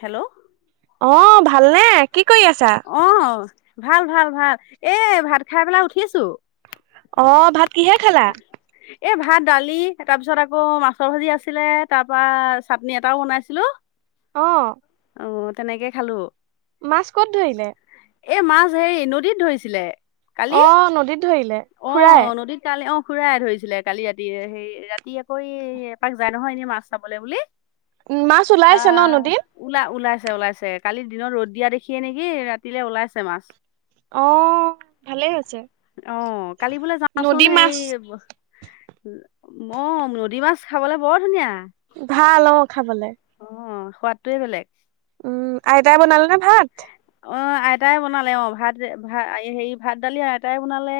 Hello অ' ভালনে, কি কৰি আছা? আহ ভাল ভাল ভাল, এই ভাত খাই পেলাই উঠিছো। অ' ভাত কিহে খালা? এই ভাত দালি তাৰ পিছত আকৌ মাছৰ ভাজি আছিলে তাৰ পৰা চাটনি এটাওঁ বনাইছিলো। অ'। অঁ তেনেকে খালোঁ। মাছ ক'ত ধৰিলে? এ মাছ হেৰি নদীত ধৰিছিলে কালি, অ' নদীত ধৰিলে খুৰাই। আহ নদীত। কালি অ খুৰাই ধৰিছিলে কালি ৰাতি সেই ৰাতি আক এ এপাক যায় নহয় এনে মাছ চাবলে বুলি। উম, মাছ ওলাইছে ন নদীত? আহ ওলা ওলাইছে ওলাইছে কালি দিনত ৰ'দ দিয়া দে খিয়ে নেকি ৰাতিলে ওলাইছে মাছ। অ' ভালেই হৈছে অঁ কালি বোলে যাওঁচোন নদী সেই মাছ। ম নদী মাছ খাবলে বৰ ধুনীয়া। ভাল অ খাবলে। অ সোৱাদটোৱে বেলেগ। উম, আইতাই বনালেনে ভাত? অ আইতাই বনালে অ ভাত ভা আএ হেৰি ভাত দালি আইতাই বনালে,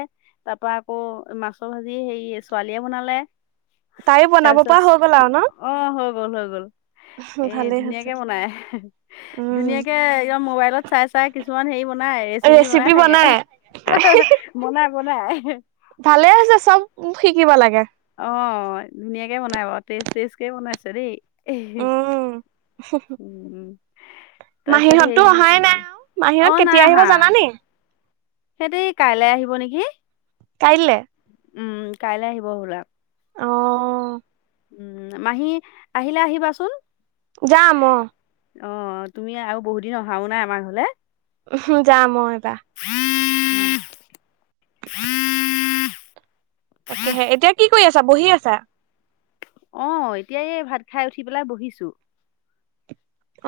তাৰ পৰা আকৌ মাছৰ ভাজি হেৰি ছোৱালীয়ে বনালে। তাইও বনাব তাৰপিছত পৰা হৈ গ'ল আৰু ন? অ হৈ গ'ল হৈ গ'ল। এ ভালেই হৈছে ধুনীয়াকে বনাই, উম, ধুনীয়াকে ইয়া মোবাইলত চাই চা তাই কিছুমান হেৰি বনাই ৰেচিপি বনাই থাকে, বনাই বনাই। ভালেই হৈছে চব শিকিব লাগে। অ ধুনীয়াকে বনাই বাৰু টেষ্ট টেষ্টকে বনাইছে দেই। উম, উম তাৰ পিছত মাহীহঁততো সেই অহাই নাই আৰু মাহীহঁত অ কেতিয়া নাই আহিব আহা জানানি? সিহঁতি কাইলৈ আহিব নেকি? কাইলে। উম কাইলৈ আহিব হবলা। অ। উম মাহী আহিলে আহিবাচোন। যাম অ। অ তুমি আৰু বহুত দিন অহাও নাই আমাৰ ঘৰলে। উম যাম মই এইবাৰ। তাকেহে এতিয়া কি কৰি আছা বহি আছা? অ এতিয়া এই ভাত খাই উঠি পেলাই বহিছো।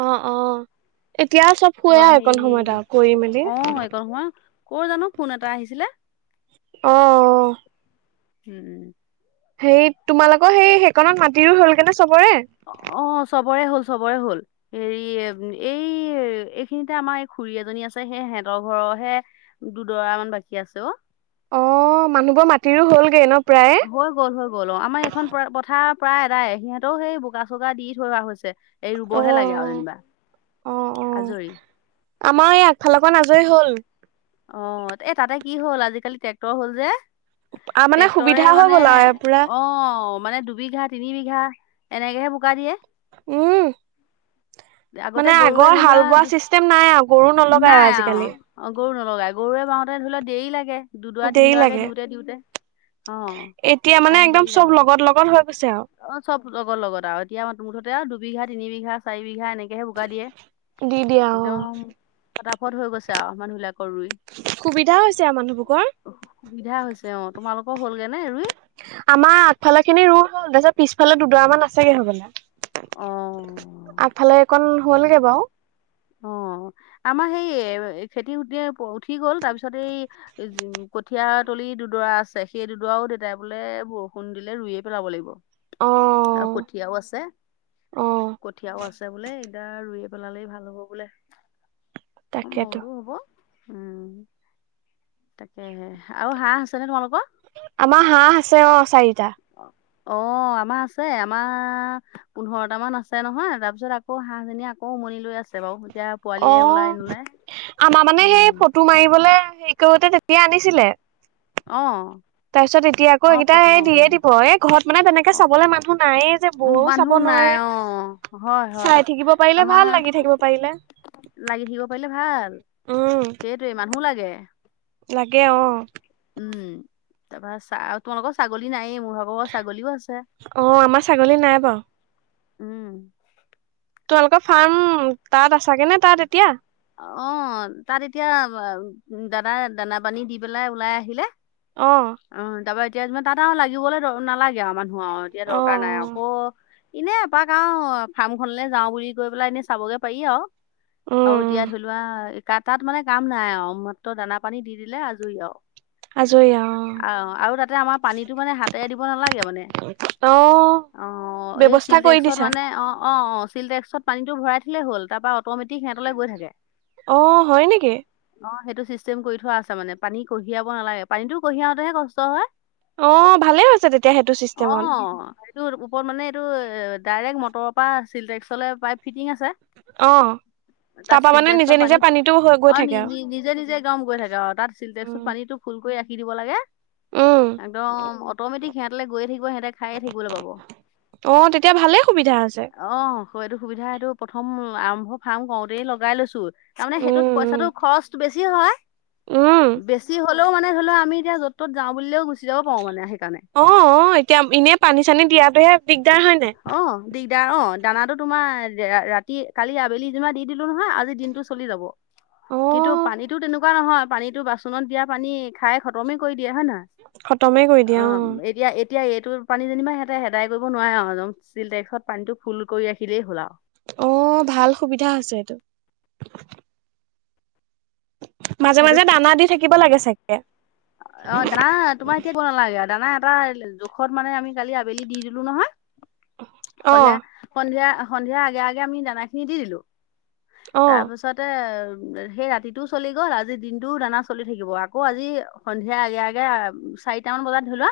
অ অ এতিয়া চব শুৱে ক'বাৰ আৰু হেৰি এইকণ সময়ত আৰু কৰি মেলি। অ এই [inaudible] ক জানো ফোন এটা আহিছিলে। অঁ। উম উম। সেই তোমালোকৰ সেই সেইকনত মাটিৰো হলগে ন চবৰে? অ চবৰে হল চবৰে হল। হেৰি এই এইখিনিতে আমাৰ এই খুৰী এজনী আছে সেই সিহঁতৰ ঘৰৰহে দুডৰা মান বাকী আছে অ। অ মানুহবোৰ মাটিৰো হ'লগৈ ন প্ৰায়। হৈ গ'ল হৈ গ'ল অ আমাৰ এইখন পথাৰ প্ৰায় এটাই সিহঁতৰো সেই বোকা চোকা দি থোৱা হৈছে। এই অ ৰুবহে লাগে আৰু যেনিবা অ অ আজৰি। আমাৰ এই আগফালৰ আজৰি হ'ল। অ এ তাতে কি হ'ল আজিকালি ট্ৰেক্টৰ হল যে। আ মানে সুবিধা ট্ৰেক্টৰে হৈ মানে গ'ল আৰু পুৰা অ মানে দুবিঘা তিনি বিঘা এনেকেহে বোকা দিয়ে। উম। আগতে মানে গৰুৱে আগৰ ধৰি হাল লোৱা বোৱা দু- চিষ্টেম নাই আৰু গৰু নলগাই নাই আৰু অ', আজিকালি। অ গৰু নলগাই গৰুৱে বাওঁতে ধৰি লোৱা দেৰি লাগে। দুডৰা দেৰি তিনিদৰাকে লাগে দিওঁতে দিওঁতে অ সেইকাৰণে দেৰি লাগে। লগন হৈ। কৈছে আৰু অ চব লগত লগত আৰু এতিয়া মুঠতে আৰু দুবিঘা তিনি বিঘা চাৰি বিঘা এনেকে। এতিয়াহে বুকা দিয়ে দি দিয়া অ একদম ফটাফট হৈ গৈছে আৰু মানুহিলাকৰ ৰুই। সুবিধা হৈছে আৰু মানুহবোকৰ। সুবিধা হৈছে অ। তোমালোকৰ হ'লগে নে ৰুই? আমাৰ আগফালাৰ খিনি ৰুৱা হ'ল। তাৰপিছত পিছফালে দুডৰা মান আছেগে হবলা। অ'। আগফালে অকণ হ'লগে বাৰু। অ আমাৰ সেই এ খেতি খতি উঠি গ'ল তাৰপিছত এই কঠিয়া তলি দুডৰা আছে সেই দুডৰাও দেউতাই বোলে বৰষুণ দিলে ৰুয়ে পেলাব লাগিব। অ আৰু কঠীয়াও আছে অ কঠীয়াও আছে বোলে। দেউতায়ে ৰুইে পেলালেই ভাল হ'ব বোলে অ মই তাকেতো বোলোঁ হ'ব। উম তাকেহে আৰু হাঁহ আছেনে তোমালোকৰ? আমাৰ হাঁহ আছে অ চাৰিটা। অ আমাৰ আছে আমাৰ পোন্ধৰটামান আছে নহয় তাৰপিছত আকৌ হাঁহজনি আকৌ উমনি লৈ আছে বাৰু এতিয়া অ পোৱালিয়ে ওলাই নোলাই আমাৰ মানে সেই উম ফটো মাৰিবলৈ হেৰি কৰোতে তেতিয়া আনিছিলে অ তাৰপিছত এতিয়া আকৌ অ এইকেইটা ফটো এই মাৰোঁ দিয়ে দিব এই ঘৰত মানে তেনেকে অ চাবলৈ মানুহ নায়ে যে উম, বৌও মানুহ চাব নাই নোৱাৰে অ', হয় হয় চাই থাকিব পাৰিলে ভাল আমাৰ লাগি থাকিব পাৰিলে লাগি থাকিব পাৰিলে ভাল অ সেইটোৱে মানুহো লাগে লাগে অ উম তাপ চা তোমালোকৰ ছাগলী নায়েই মোৰ ভাগৰ ছাগলীও আছে অ আমাৰ ছাগলী নাই বাৰু উম। তোমালোকৰ ফাৰ্ম তাত আছাগে নে তাত এতিয়া অ তাত এতিয়া দাদা দানা পানী দি পেলাই ওলাই আহিলে অ অ তাৰ পৰা এতিয়া তাত আৰু লাগিবলৈ নালাগে আৰু মানুহ আৰু এতিয়া অ দৰকাৰ নাই অ আকৌ এনে এপাক আৰু ফাৰ্মখনলৈ যাওঁ বুলি কৈ পেলাই এনে চাবগে পাৰি আৰু আৰু এতিয়া উম, ধৰিলোৱা ক তাত মানে কাম নাই আৰু মাত্ৰ দানা পানী দি দিলে আজৰি আৰু আজৰি অ অ আৰু তাতে আমাৰ পানীতটো মানে হাতেৰে দিব নালাগে মানে অ অ এই ব্যৱস্থা কৰি চিলটেক্সত দিছা? মানে অ অ অ চিলটেক্সত পানীটো ভৰাই থলেই হ'ল অট'মেটিক সিহঁতলে গৈ থাকে অ হয় নেকি অ সেইটো চিষ্টেম কৰি থোৱা আছে মানে পানী কঢ়িয়াব নালাগে পানীটো কঢ়িয়াওতেহে কষ্ট হয় অ', ভালে হৈছে তেতিয়া সেইটো অ চিষ্টেমত। এইটো ওপৰত মানে এইটো ডাইৰেক্ট মটৰৰ পৰা চিল্টেক্সলে পাইপ ফিটিং আছে অ তাত তাৰপা মানে চিলটেক্সত নিজে পানী নিজে পানীটো হৈ গৈ অ নি থাকে আৰু। নি নিজে নিজে গম গৈ থাকে অ তাত [unintelligible] উম, পানীটো ফুল কৰি ৰাখি দিব লাগে উম, একদম অট'মেটিক সিহঁতলে গৈ থাকিব সিহঁতেক খাইয়ে থাকিবলৈ পাব অ', তেতিয়া ভালেই সুবিধা আছে। অ এইটো সুবিধা এইটো প্ৰথম আৰম্ভ ফাৰ্ম কৰওঁতেই লগাই লৈছো তাৰমানে সেইটোত পইচাটো উম, খৰচ বেছি হয় উম। বেছি হলেও মানে ধৰি লোৱা আমি এতি যত তত যাওঁ বোলিলেও গুচি যাব পাৰো মানে সেইকাৰণে অ অ এতিয়া এনে পানী চানী দিয়াটোহে দিগদাৰ হয় নাই অ', দিগদাৰ অ দানাটো তোমাৰ ৰাতি কালি আবেলি জেনিবা দি দিলো নহয় আজি দিনটো চলি যাব কিন্তু অ', পানীতো তেনেকুৱা নহয় পানীতো বাচনত দিয়া পানী খাই খতমে কৰি দিয়ে হয় নে খতমে কৰি দিয়ে নহয় অ এতিয়া এতিয়া এইটো পানী যেনিবা সিহতে হেদাই কৰিব নোৱাৰে আৰু নজমছিল টেক্ত পানী টো ফুল কৰি ৰাখিলেই হ'ল আৰু অ ভাল সুবিধা আছ এইটো মাজে সেইটো মাজে দানা দি থাকিব লাগে চাগে অ দানা তোমাৰ এতিয়া ক নালাগে আৰু দানা এটা জোখত মানে আমি কালি আবেলি দি দিলো নহয় অ [inaudible] সন্ধিয়া সন্ধিয়া সন্ধিয়াৰ আগে আগে আমি দানা খিনি দি দিলো অ', তাৰপিছত পিছতে সেই ৰাতিটোও চলি গ'ল আজি দিনটোও দানা চলি থাকিব আকৌ আজি সন্ধিয়া আগে আগে চাৰিটামান বজাত ধৰি লোৱা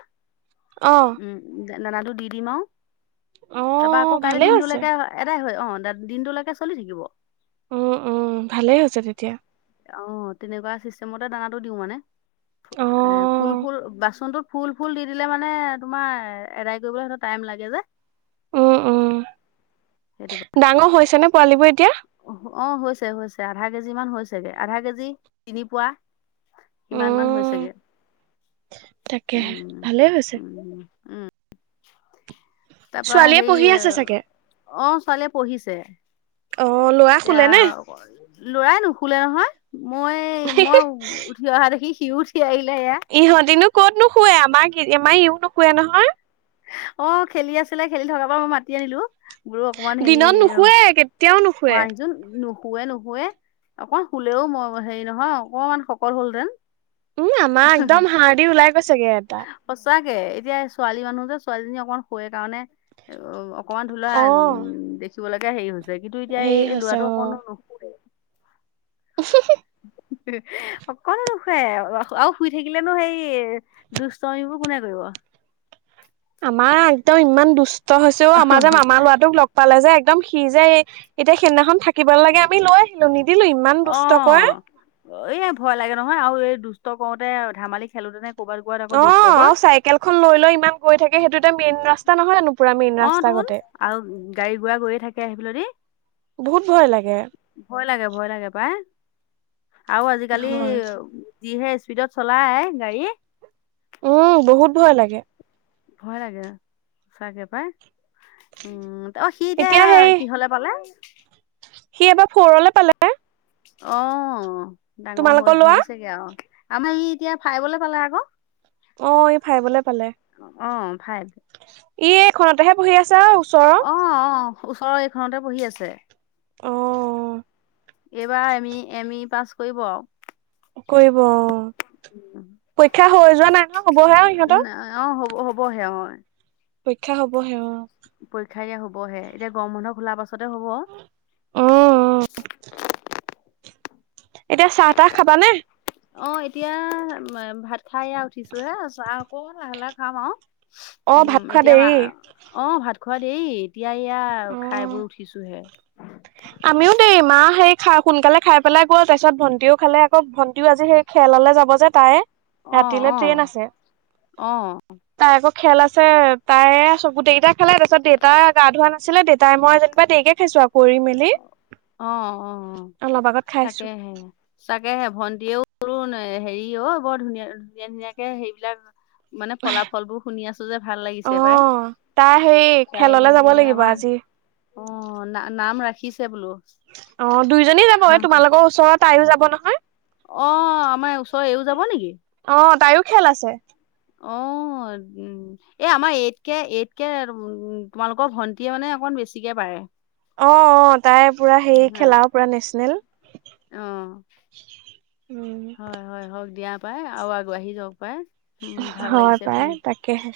অ', উম, দানাটো দি দিম আৰু [unintelligible] তাৰপৰা অ', আকৌ কাইলৈ ভালেই হৈছে। দিনটোলৈকে এটাই হয় আহ, দিনটোলৈকে চলি থাকিব। উম, উম ভালেই হৈছে তেতিয়া। অ' তেনেকুৱা চিষ্টেমতে দানাটো দিও মানে অ' এ ফুল ফুল বাচনটোত ফুল, ফুল দি দিলে মানে তোমাৰ এটাই কৰিবলৈ সেই টাইম লাগে যে। উম, সেইটো উম, ডাঙৰ হৈছে নে পোৱালীবোৰ এতিয়া? অ', হৈছে, হৈছে আধা কেজি মান হৈছেগে আধা কেজি তিনি পোৱা। ইমান মান হৈছে উম গে তাকেহে উম ভালেই উ হৈছে [unintelligible] তাৰপৰা ছোৱালীয়ে হেৰি পঢ়ি আছে চাগে অ' ছোৱালীয়ে পঢ়িছে। অ' ল'ৰা এতিয়া শুলেনে? ল'ৰাই নুশুলে নহয় মই, মই উঠি অহা দেখি সিও উঠি আহিলে এইয়া ইহঁতেনো ক'ত নো শুৱে আমাৰ আমাৰ ইও নোশুৱে নহয়। অ' খেলি আছিলে খেলি থকাৰ পৰা মই মাতি আনিলো দূৰক। দিনত নুশুৱে। কেতিয়াও অ নুশুৱে আহি চোন নু [unintelligible] শুৱে -নুশুৱে আকৌ শুলেও মই হেৰি নহয় অকমান শকত হ'ল যে উম আমাৰ একদম হাড়দি ওলাই গৈছেগে এটা সঁচাকে এতিয়া ছোৱালী মানুহ যে, ছোৱালীজনী অকমান শুৱে কাৰণে অ'। অকণমান হ'লেও অ উম দেখিব লৈকে হেৰি হৈছে কিন্তু এতিয়া হেৰি এই হৈছে ল'ৰাটো অকনো নুশুৱে উ [unintelligible] অকনো নুশুৱে আৰু শুই থাকিলে নো সেই দুষ্টামিবোৰ কোনে কৰিব? আমাৰ এইকেইটাও ইমান দুষ্ট হৈছেও আমাৰ যে মামাৰ ল'ৰাটোক লগ পালে যে একদম সি যে এতিয়া সেইদিনাখন থাকিব নালাগে আমি লৈ নিদিলো ইমান দুষ্ট কৰে অ', এ, ভয় লাগে নহয় আৰু এই দুষ্ট কৰোতে ধেমালি খেলোতে নে ক'ৰবাত ক'ৰবাত আকৌ দুখ অ' পাব আৰু চাইকেলখন লৈ লৈ ইমান গৈ থাকে সেইটো এটা মেইন ৰাস্তা নহয় জানো পুৰা মেইন অ ৰাস্তা তোন গোতে আৰু গাড়ী -ঘোঁৰাগৈয়ে থাকে সেইফালে দি বহুত ভয় লাগে। ভয় লাগে, ভয় লাগে পায় আৰু আজিকালি। হয় যিহে স্পীডত চলাই গাড়ী। উম বহুত ভয় লাগে। ভয় লাগে সঁচাকে পাই। উম, ত সি এতিয়া কি হ'লে পালে? সি এবাৰ ফ'ৰলৈ পালে! অ' ডাঙৰ তোমালোকৰ ল'ৰা হৈছেগে আৰু আমাৰ ই এতিয়া ফাইভলৈ পালে আকৌ। অ' ই ফাইভলে পালে, অ ফাইভ। ই এইখনতেহে পঢ়ি আছে আৰু ওচৰৰ অ', অ' ওচৰৰ এইখনতে পঢ়ি আছে। অ'। এইবাৰ M E, M E pass কৰিব আৰু কৰিব অ' পৰীক্ষা হৈ যোৱা নাই নহয় হ'বহে আৰু ইহঁতৰ অ', হ'ব হ'বহে আৰু পৰীক্ষা হ'ব হে অ'। পৰীক্ষা এতিয়া হ'বহে এতিয়া গৰম বন্ধ খোলা পাছতহে হ'ব। অঁ', -অঁ',। এতিয়া চাহ-তাহ খাবা নে? অঁ', -এতিয়া ভাত খাই এয়া উঠিছো'হে চাহ আকৌ লাহে-লাহে খাম আৰু। অ ভাত উম' খোৱা এতিয়া দেৰি অঁ', -ভাত খোৱা দেৰি। এতিয়া এয়া খাই অ বৈ উঠিছো হে। আমিও দেই মা সেই সোনকালে খাই পেলাই গ'ল, তাৰপিছত ভন্টিও খালে আকৌ ভণ্টিও আজি সেই- খেললে যাব যে তাই অ ৰাতিলৈ অ ট্ৰেইন আছে। তাই আকৌ খেল আছে তায়ে চব গোটেই কেইটা খেলে, তাৰপিছত দেউতাই গা ধোৱা নাছিলে, দেউতাই মই যেনিবা দেৰিকে- সেই চোৱা কৰি মেলি। অঁ', -অঁ', অলপ আগত খাইছো -তাকে'হে। তাকে'হে ভণ্টিও হেৰি অ' বৰ ধুনীয়া-ধুনীয়া-ধুনীয়াকে সোৱাবিলাক। মানে ফলাফলবোৰ শুনি আছো যে ভাল অ লাগিছে পাই। তাই সেই খেললে যাবলে লাগিব আজি। অঁ', না-নাম ৰাখিছে বোলো। অঁ', -দুয়োজনী যাব, এই তোমালোকৰ ওচৰত আহি যাব নহয়। অঁ', -আমাৰ ওচৰে এওঁ যাব নেকি? অ তাইও খেল আছে অঁ',। এই আমাৰ এইট কে, এইট কে উম'তোমালোকৰ ভণ্টিয়ে মানে অকণ বেছিকে পাৰে। অঁ', -অঁ', তাই পুৰা হেৰি খেলা পুৰা নেশ্যনেল। অঁ', হয়-হয়, হওঁক দিয়া পাই আৰু আগবাঢ়ি যাওক পাই। উম ভাল হয় লাগিছে শুনি পাই তাকে'হে।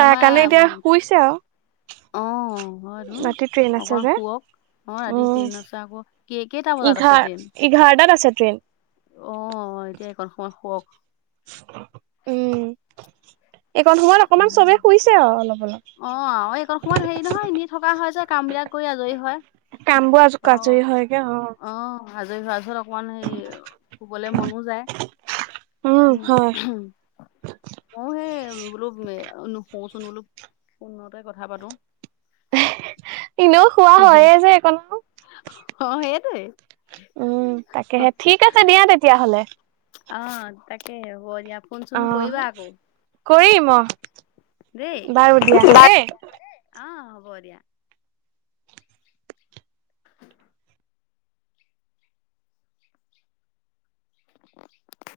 তাৰ কাৰণে এতিয়া শুইছে আৰু। অঁহ', হয় তো' ৰাতি ট্ৰেইন আছে অকণ যে শুৱক। অঁ', ৰাতি উম ট্ৰেইন আছে আকৌ। কেই-কেইটা বজাত আছে এঘাৰ ট্ৰেইন? এঘাৰটাত আছে ট্ৰেইন। অঁ', এতিয়া এইকণ সময় শুওক। উমঁ, এইকণ সময়ত অকণমান চবেই শুইছে আৰু অলপ-অলপ। অঁ', এইকণ সময়ত হেৰি নহয় এনেই থকা হয় যে কাম বিলাক কৰি আজৰি হয়। কামবোৰ আৰু আজৰি হয় গে অঁ',। আজৰি হোৱা পিছত অকণমান হে শুবলে মনো যায়। উম হয় মইয়ো সেই বোলো শুচোন বোলো ফোনতে কথা পাতো। এইও অঁ', -সেইটোয়ে। উমঁ' তাকে'হে, ঠিক আছে দিয়া তেতিয়াহ'লে। অঁ', -তাকে'হে হ'ব দিয়া। ফোন-চোন অ কৰিবা আকৌ কৰিম অ দেই। বাৰু দিয়া দেই অঁ', হ'ব দিয়া। [unintelligible]